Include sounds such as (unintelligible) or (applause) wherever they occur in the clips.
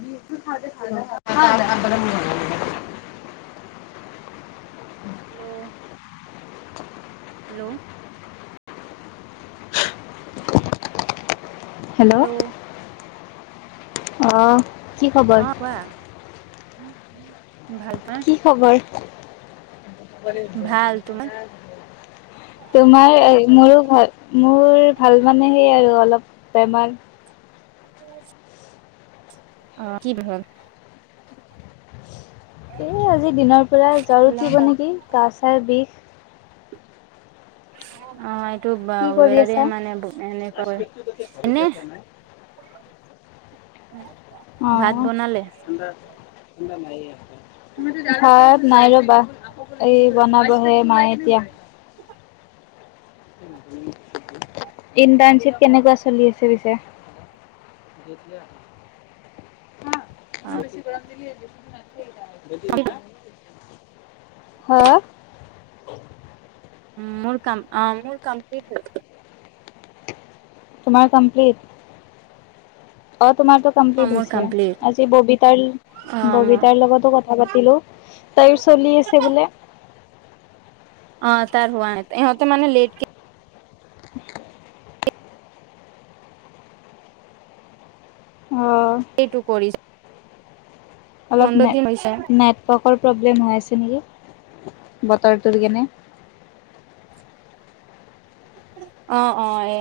B খ খ (unintelligible) hello, hello, hello, অহ', অ, কোৱা ভাল তই? ভাল তোমাৰ (unintelligible) তোমাৰ এই মোৰো ভাল মোৰ ভাল মানে সেই আৰু অলপ বেমাৰ। অ, কি হল? এই আজি দিনৰ পৰা জ্বৰ উঠিব নেকি গা চাৰ বিষ। অ, এইটো বা কি কৰি ৱেদাৰ আছা? মানে এনেকুৱা হয়নে। উম, অ, ভাত নাই ৰবা। এই বনাবহে মায়ে এতিয়া। ইণ্টাৰ্ণশ্বিপ কেনেকুৱা চলি আছে পিছে। কা অ তুমি বেছি গৰম দিলিে দেচোন নাই (unintelligible) হা? উম, মোৰ কম মোৰ কমপ্লিট হৈ গল। তোমাৰ কমপ্লিট। অ, তোমাৰটো অ কমপ্লিট মোৰ হৈছে কমপ্লিট আজি অ মোৰ ববিতাৰ-ববিতাৰ লগতো কথা পাতিলো। তাইয়ো চলি আছে বোলে। অ, তাৰ হোৱা ন ইহতে মান লেট (inaudible) অ', এইটো কৰিছ অলপ হৈছে নেট-নেটৱৰ্কৰ প্ৰব্লেম হৈ আছে নেকি বতৰটোৰ কেনে। অ', অ', এ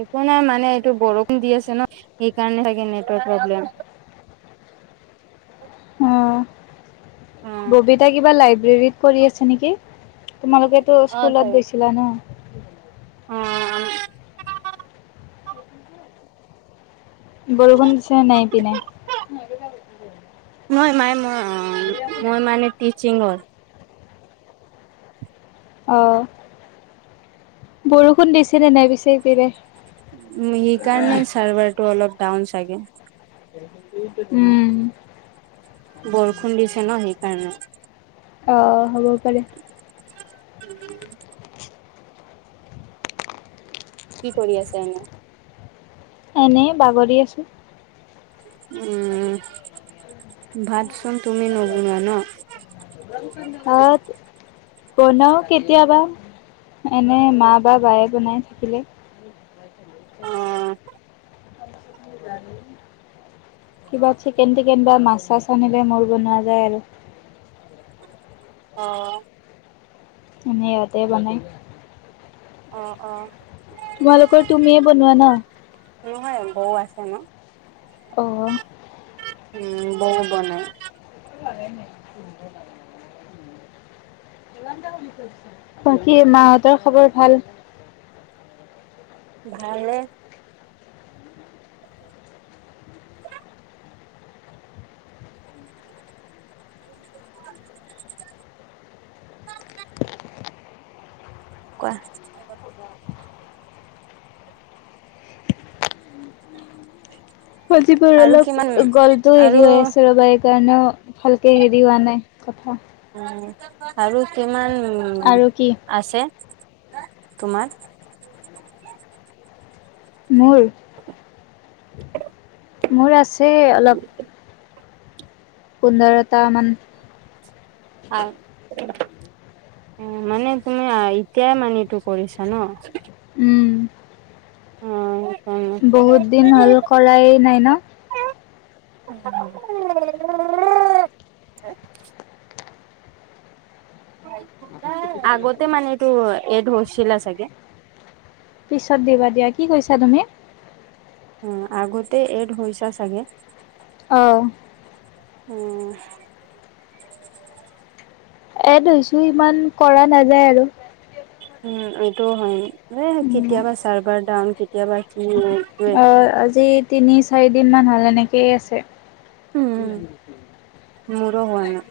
একো নাই মানে এইটো বৰষুণ দি আছে ন সেইকাৰণে থাকে নেটৰ্ক প্ৰব্লেম। অ অ ববিতা কিবা লাইব্ৰেৰীত কৰি আছে নেকি? তোমালোকেটো অ স্কুলত চাগে গৈছিলা ন। অ', বৰষুণ দিছে নাই সেইপিনে? মই-মই-মই মানে টিচিঙৰ। অ, বৰষুণ দিছেনে নাই পিছে সেইপিনে? উম, সেইকাৰণে চাৰ্ভাৰটো অলপ ডাউন চাগে। উম, বৰষুণ দিছে ন সেইকাৰণে। অ, হ'ব পাৰে। কি কৰি আছে এনে? এনেই বাগৰি আছো। উম, ভাত ভাত বনাও কেতিয়াবা এনে মা বা বায়ে বনাই থাকিলে। তি অ (unintelligible) কিবা চিকেন টিকেন বা মাছ চাছ আনিলে মই বনোৱা যায় আৰু। অ', এনেতে ইহতে বনাই। অ, অ। তোমালোকৰ তুমিয়ে বনোৱা ন? নহয় বৌ আছে ন। অ', উম, বৌ বনাই। প নে (unintelligible) (unintelligible) কি মাহঁতৰ খবৰ ভাল? ভালে। (inaudible) কোৱা? সজবোৰ আৰু অলপ কিমান গলটো আৰু হেৰি হৈ আছে ৰবা এক সেইকাৰণেও ভালকৈ হেৰি হোৱা নাই কথা। উ আৰু কিমান আৰু কি আছে তোমাৰ? মোৰ, মোৰ আছে অলপ পুন্দৰতা মান। হয় (unintelligible) অ মানে তুমি এতিয়াই মানিটো কৰিছা ন? উম। অ'। বহুত দিন হ'ল কৰাই নাই ন? (unintelligible) আগতে মানে এইটো এড হৈছিলে চাগে? পিছত দিবা, দিয়া কি কৈছা তুমি? উম আগতে এড হৈছা চাগে? অঁহ। উম' এড হৈছো, ইমান কৰা নাযায় আৰু। উম এইটো হয়। উম। কেতিয়াবা চাৰ্ভাৰ ডাউন, কেতিয়াবা কি অ আজি তিনি-চাৰি দিন মান হল, এনেকেই আছে। উম, মোৰো হোৱা নাই।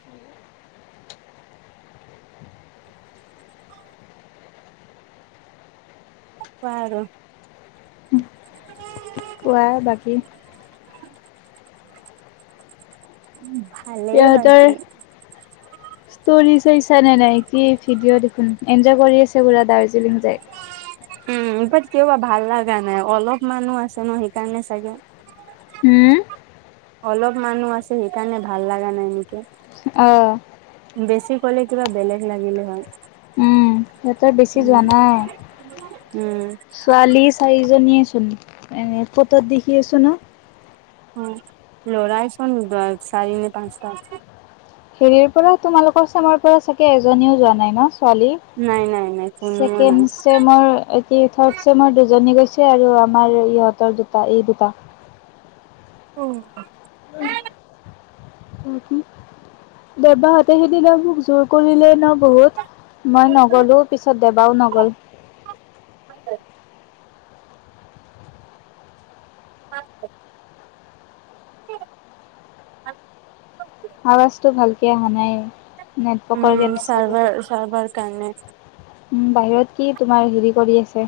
পা আৰু কোৱা বাকী? (unintelligible) (unintelligible) ভালেই বাকী। ষ্টৰি চাইছা নে নাই? কি ভিডিঅ' দেখোন, এনজয় কৰি আছে পুৰা দাৰ্জিলিং যায়। উম বাট কিবা ভাল লগা নাই, অলপমানো আছে ন সেইকাৰণে চাগে। হুম অলপ মানুহ আছে সেইকাৰণে ভাল লগা নাই নেকি? অ বেছি ক'লে কিবা বেলেগ লাগিলে হয়। উম সিহঁতৰ বেছি উম, যোৱা নাই। উম। ছোৱালী চাৰিজনীয়েচোন, এ ফটোত দেখি আছো ন। অ লৰাাইছোন ন চাৰি নে পাঁচটা। হেৰিৰ পৰা তোমালোকৰ চামৰ পৰা চাগে এজনীও যোৱা নাই ন ছোৱালী? নাই, নাই, নাই কোনো নাই। মোৰ এটি থাৰ্ড চেমৰ দুজনী গৈছে আৰু আমাৰ ইহঁতৰ দুটা, এই দুটা। উম। উম। দেবাহঁতে সেইদিনা মোক জোৰ কৰিলে ন বহুত। মই নগ'লো, পিছত দেবাও নগ'ল। আ (unintelligible) (unintelligible) আৱাজটো ভালকে অহা নাই নেটৱৰ্কৰ উম কাৰনে চাৰ্ভাৰ চাৰ্ভাৰ কাৰণে ছাগে উম, বাহিৰত কি তোমাৰ হেৰি কৰি আছে।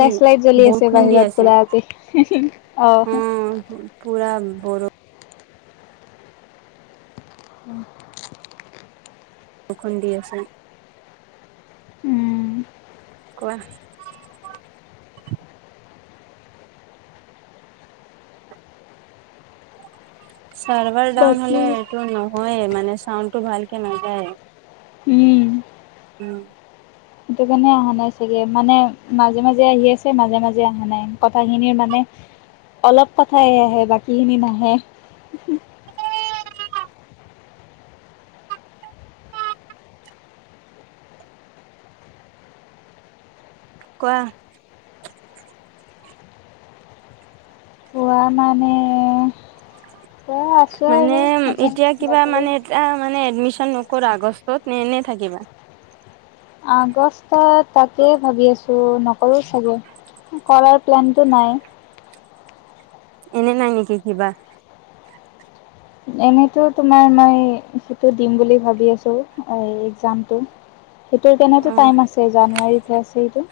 কি লাইট জ্বলি আছে বৰষুণ দি বাহিৰত আছে খোলাকে অ, উম পুৰা বৰ উম। বখনদি আছে। উম কোৱা? চাৰ্ভাৰ ডাউন হলে বাকী এইটো নহয়ে মানে চাউনডটো ভালকে নাযায়। উম, উম, সেইটো কাৰণে অহা নাই চাগে মানে মাজে - মাজে আহি আছে মাজে - মাজে অহা নাই কথাখিনিৰ মানে অলপ কথাই আহে বাকী খিনি নাহে। কোৱা? খোৱা মানে খোৱা আছো আৰু এনেই যাবলৈ এয়া মানে এডমিশন নকৰা আগষ্টত এনে - এনে থাকিব। আগষ্ট তাকে ভাবি আছো নকৰো চাগে। কৰাৰ প্লেনটো নাই। এনে নাই নেকি কিবা? এনেতো তোমাৰ মই সেইটো দিম বুলি ভাবি আছো একজামটো। সেইটোৰ কেনে অ' টাইম আছে জানুৱাৰীতহে আছে এইটো।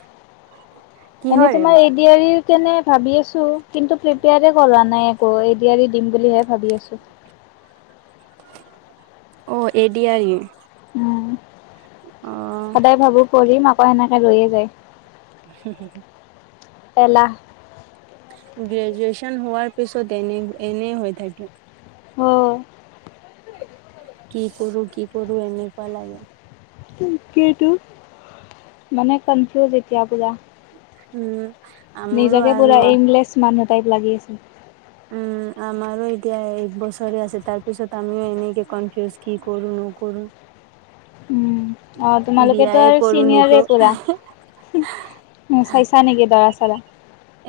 এনেই কিহৰ তোমাৰ এ ডি আৰি কেনে ভাবি আছো কিন্তু প্ৰিপেয়াৰ কৰা নাই একো এ ডী আৰি দিম বুলিহে ভাবি আছো। অ, এ ডি আৰি। উম, সদায় ভাবো কৰিম আকৌ এনেকে ৰৈয়ে যায়। হু- হু- হু। এলাহ। গ্ৰেজুৱেচন হোৱাৰ পিছত এনে - এনেই হৈ থাকে। হহ কি কৰো - কি কৰো এনেকুৱা লাগে। কিটো মানে কনফিউজ এতিয়া পুৰা। উম, আমৰো নিজাকে পুৰা আৰু এইমলেছ মানুহ টাইপ লাগি আছে। উম (unintelligible) আমাৰো এতিয়া এক বছৰে আছে তাৰ পিছত আমিও এনেকে কনফিউজ কি কৰো, নকৰো। উম অ, তোমালোকেতো বিয়াই আৰু কৰো নেকো। চিনিয়ৰে পুৰা। চাইছা নেকি দৰা চৰা।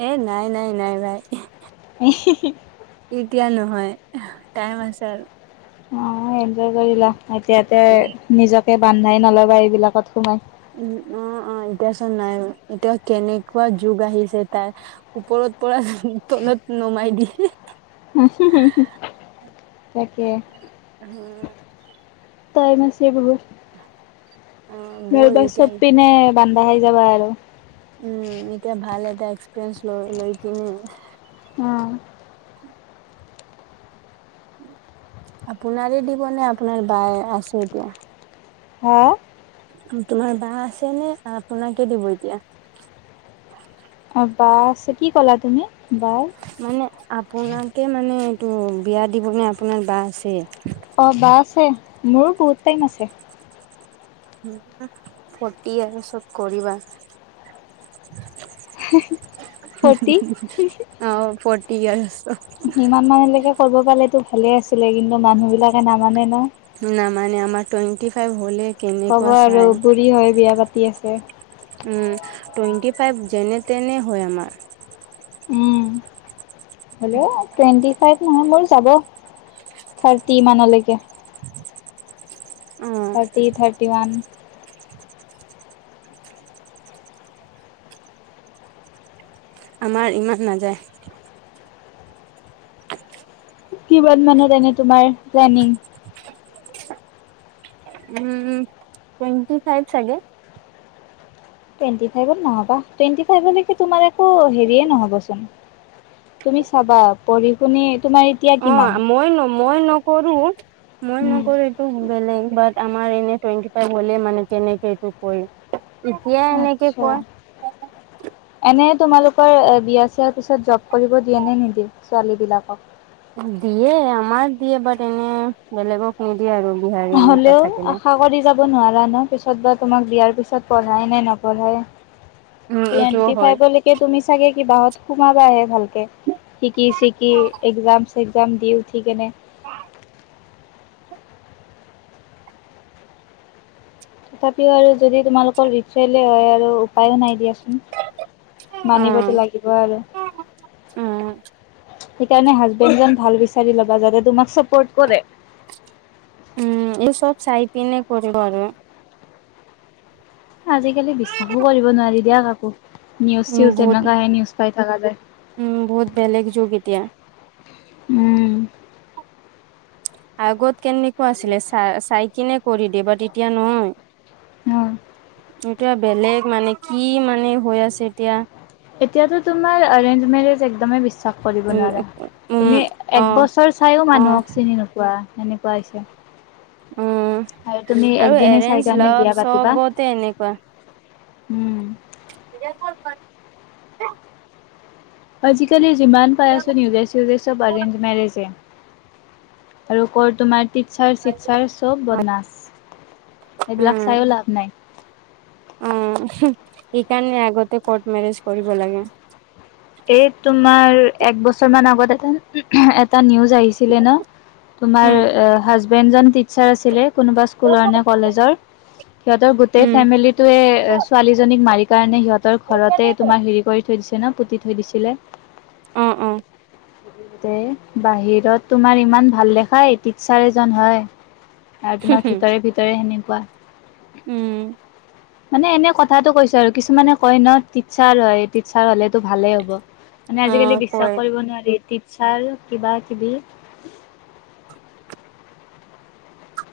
এ নাই-নাই-নাই ভাই। ই হি - হি এতিয়া নহয় টাইম আছে আৰু। অ, এনজয় কৰিলা এতিয়াতে উম। নিজকে বান্ধাই নলবা এইবিলাকত সোমাই। উম, অ', অ ', এতিয়া চোন নাই এতিয়া কেনেকুৱা যুগ আহিছে তাৰ। ওপৰত পৰা তলত নমাই দিয়ে। উম, হুম তাকে। অ', টাইম আছে বহুত, অ', বহুত নবা এতিয়া চব পিনে। বানধা হৈ যাবা আৰু। উম, এতিয়া ভাল এটা এক্সপেৰিয়েন্ঞ্চ লৈ - লৈ কিনে। উম। আপোনাৰে দিবনে আপোনাৰ বায় আছে এতিয়া। হা তোমাৰ বা আছে নে আপোনাকে দিব এতিয়া। অ বা আছে কি ক'লা তুমি বাৰ। তাকে মানে এইটো বিয়া দিবনে আপোনাৰ বা আছে। অ, বা আছে মোৰো বহুত টাইম আছে। উম, ফৰটি আৰু আৰু চব কৰিবা। ফৰ্টি অ, ফৰটি ইয়াৰছ। ইমান মানলৈকে কৰিব পালে ভালে আছিলে কিন্তু। মানুহবিলাকে নামানে ন। নামানে আমাৰ টোৱেণ্টি ফাইভ হলেই ক'ব আৰু বুঢ়ী হৈ বিয়া পাতি আছে। উম টুৱেণ্টি ফাইভ যেনে তেনে হয় আমাৰ। উম। হ'লেও টুৱেণ্টি ফাইভ নহয় মোৰ যাব, থাৰ্টি মানলৈকে। অ থাৰ্টি, থাৰ্টি ওৱান। আমাৰ ইমান নাযায়। কিমান মানত এনে তোমাৰ প্লেনিং উম। টুৱেণ্টি ফাইভ চাগে। টুৱেণ্টি ফাইভত নহবা টুৱেণ্টি ফাইভলৈকে তোমাৰ একো হেৰিয়ে নহবচোন। তুমি চাবা পঢ়ি শুনি তোমাৰ। এতিয়া অ কিমান? মই ন মই নকৰো, মই উম, নকৰিম। বেলেগ বাট আমাৰ এনে টোৱন্টি ফাইভ হলে মানে যেনেকে এইটো কয়। এতিয়াই এনেকে কয়। এনেই তোমালোকৰ বিয়া চিয়াৰ পিছত জব কৰিব দিয়ে নে নিদিয়ে ছোৱালীবিলাকক। দিয়ে আমাৰ দিয়ে বাট এনে বেলেগক নিদিয়ে আৰু বিহাৰী এনেকুৱা হ'লেও থাকিলে। আশা কৰি যাব নোৱাৰা ন পিছত বা তোমাক বিয়াৰ পিছত পঢ়াই নে নপঢ়াই। উম এইটোও টুৱেন্টি হয় ফাইভলৈকে তুমি চাগে কি বাহত সোমাবা হে ভালকে। শিকি চিকি একজাম চেগজাম দি উঠি কেনে। (unintelligible) তথাপিও আৰু যদি তোমালোকৰ ৰিচোয়েলে হয় আৰু উপায়ো নাই দিয়াচোন। উম মানিবতো লাগিব আৰু। উম সেইকাৰণে হাজবেণ্ডজন ভাল বিচাৰি ল'বা যাতে তোমাক ছাপৰ্ট কৰে। উম এই চব চাই পিনে কৰিব আৰু। আজিকালি বিশ্বাসো কৰিব নোৱাৰি দিয়া কাকো, নিউজ উম চিউজ বহুত যেনেকোৱাহে নিউজ পাই থকা যায়। উম বহুত বেলেগ যুগ এতিয়া। উম। আগত কেনেকুৱা আছিলে ছা -ছাইকিনে কৰি দিব তেতিয়া নহয় অ এটোৱা বেলেগ মানে কি মানে হৈ আছে এতিয়া। এতিয়াতো তোমাৰ এৰেঞ্জ মেৰেজ একদমেই বিশ্বাস কৰিব উম নোৱাৰা, উম তুমি অ একবছৰ চাইও অ মানুহক চিনি নোপোৱা সেনেকুৱা হৈছে। উম আৰু তুমি আৰু একদিনে এৰেঞ্জ চাই কাণে লাভ বিয়া পাতিবা? চবতে এনেকুৱা। উম। (unintelligible) আজিকালি যিমান পাই আছো নিউজে চিউজে চব অৰেঞ্জ মেৰেজে। আৰু কৌট তোমাৰ টিটচাৰ চিটচাৰ চব বদনাছ উম এইবিলাক ছাইও লাভ নাই। উম, উহু এইকাৰণে আগতে কৰ্ট মেৰেজ কৰিব লাগে। এই তোমাৰ এক বছৰ মান আগত এটা, এটা নিউজ আহিছিলে ন তুমাৰ উম। হাজবেণ্ড জন টিচাৰ আছিল কোনোবা স্কুলৰ নে কলেজৰ সিহঁতৰ গোটেই উম ফেমিলিটোৱে ছোৱালীজনীক মাৰি কাৰণে সিহঁতৰ ঘৰতে তোমাৰ হেৰি কৰি থৈ দিছে ন' পুতি থৈ দিছিলে। অ'-অ' (inaudible) তে বাহিৰত তোমাৰ ইমান ভাল দেখাই টিচাৰ এজন হয়। আৰু তোমাৰ ভিতৰে-ভিতৰে সেনেকুৱা। উম মানে এনে কথাটো কৈছো আৰু কিছুমানে কয় ন টিচাৰ হয় টিচাৰ হলেতো ভালেই হ'ব। মানে অ আজিকালি কয় বিশ্বাস কৰিব নোৱাৰি টিচাৰ কিবা- কিবি।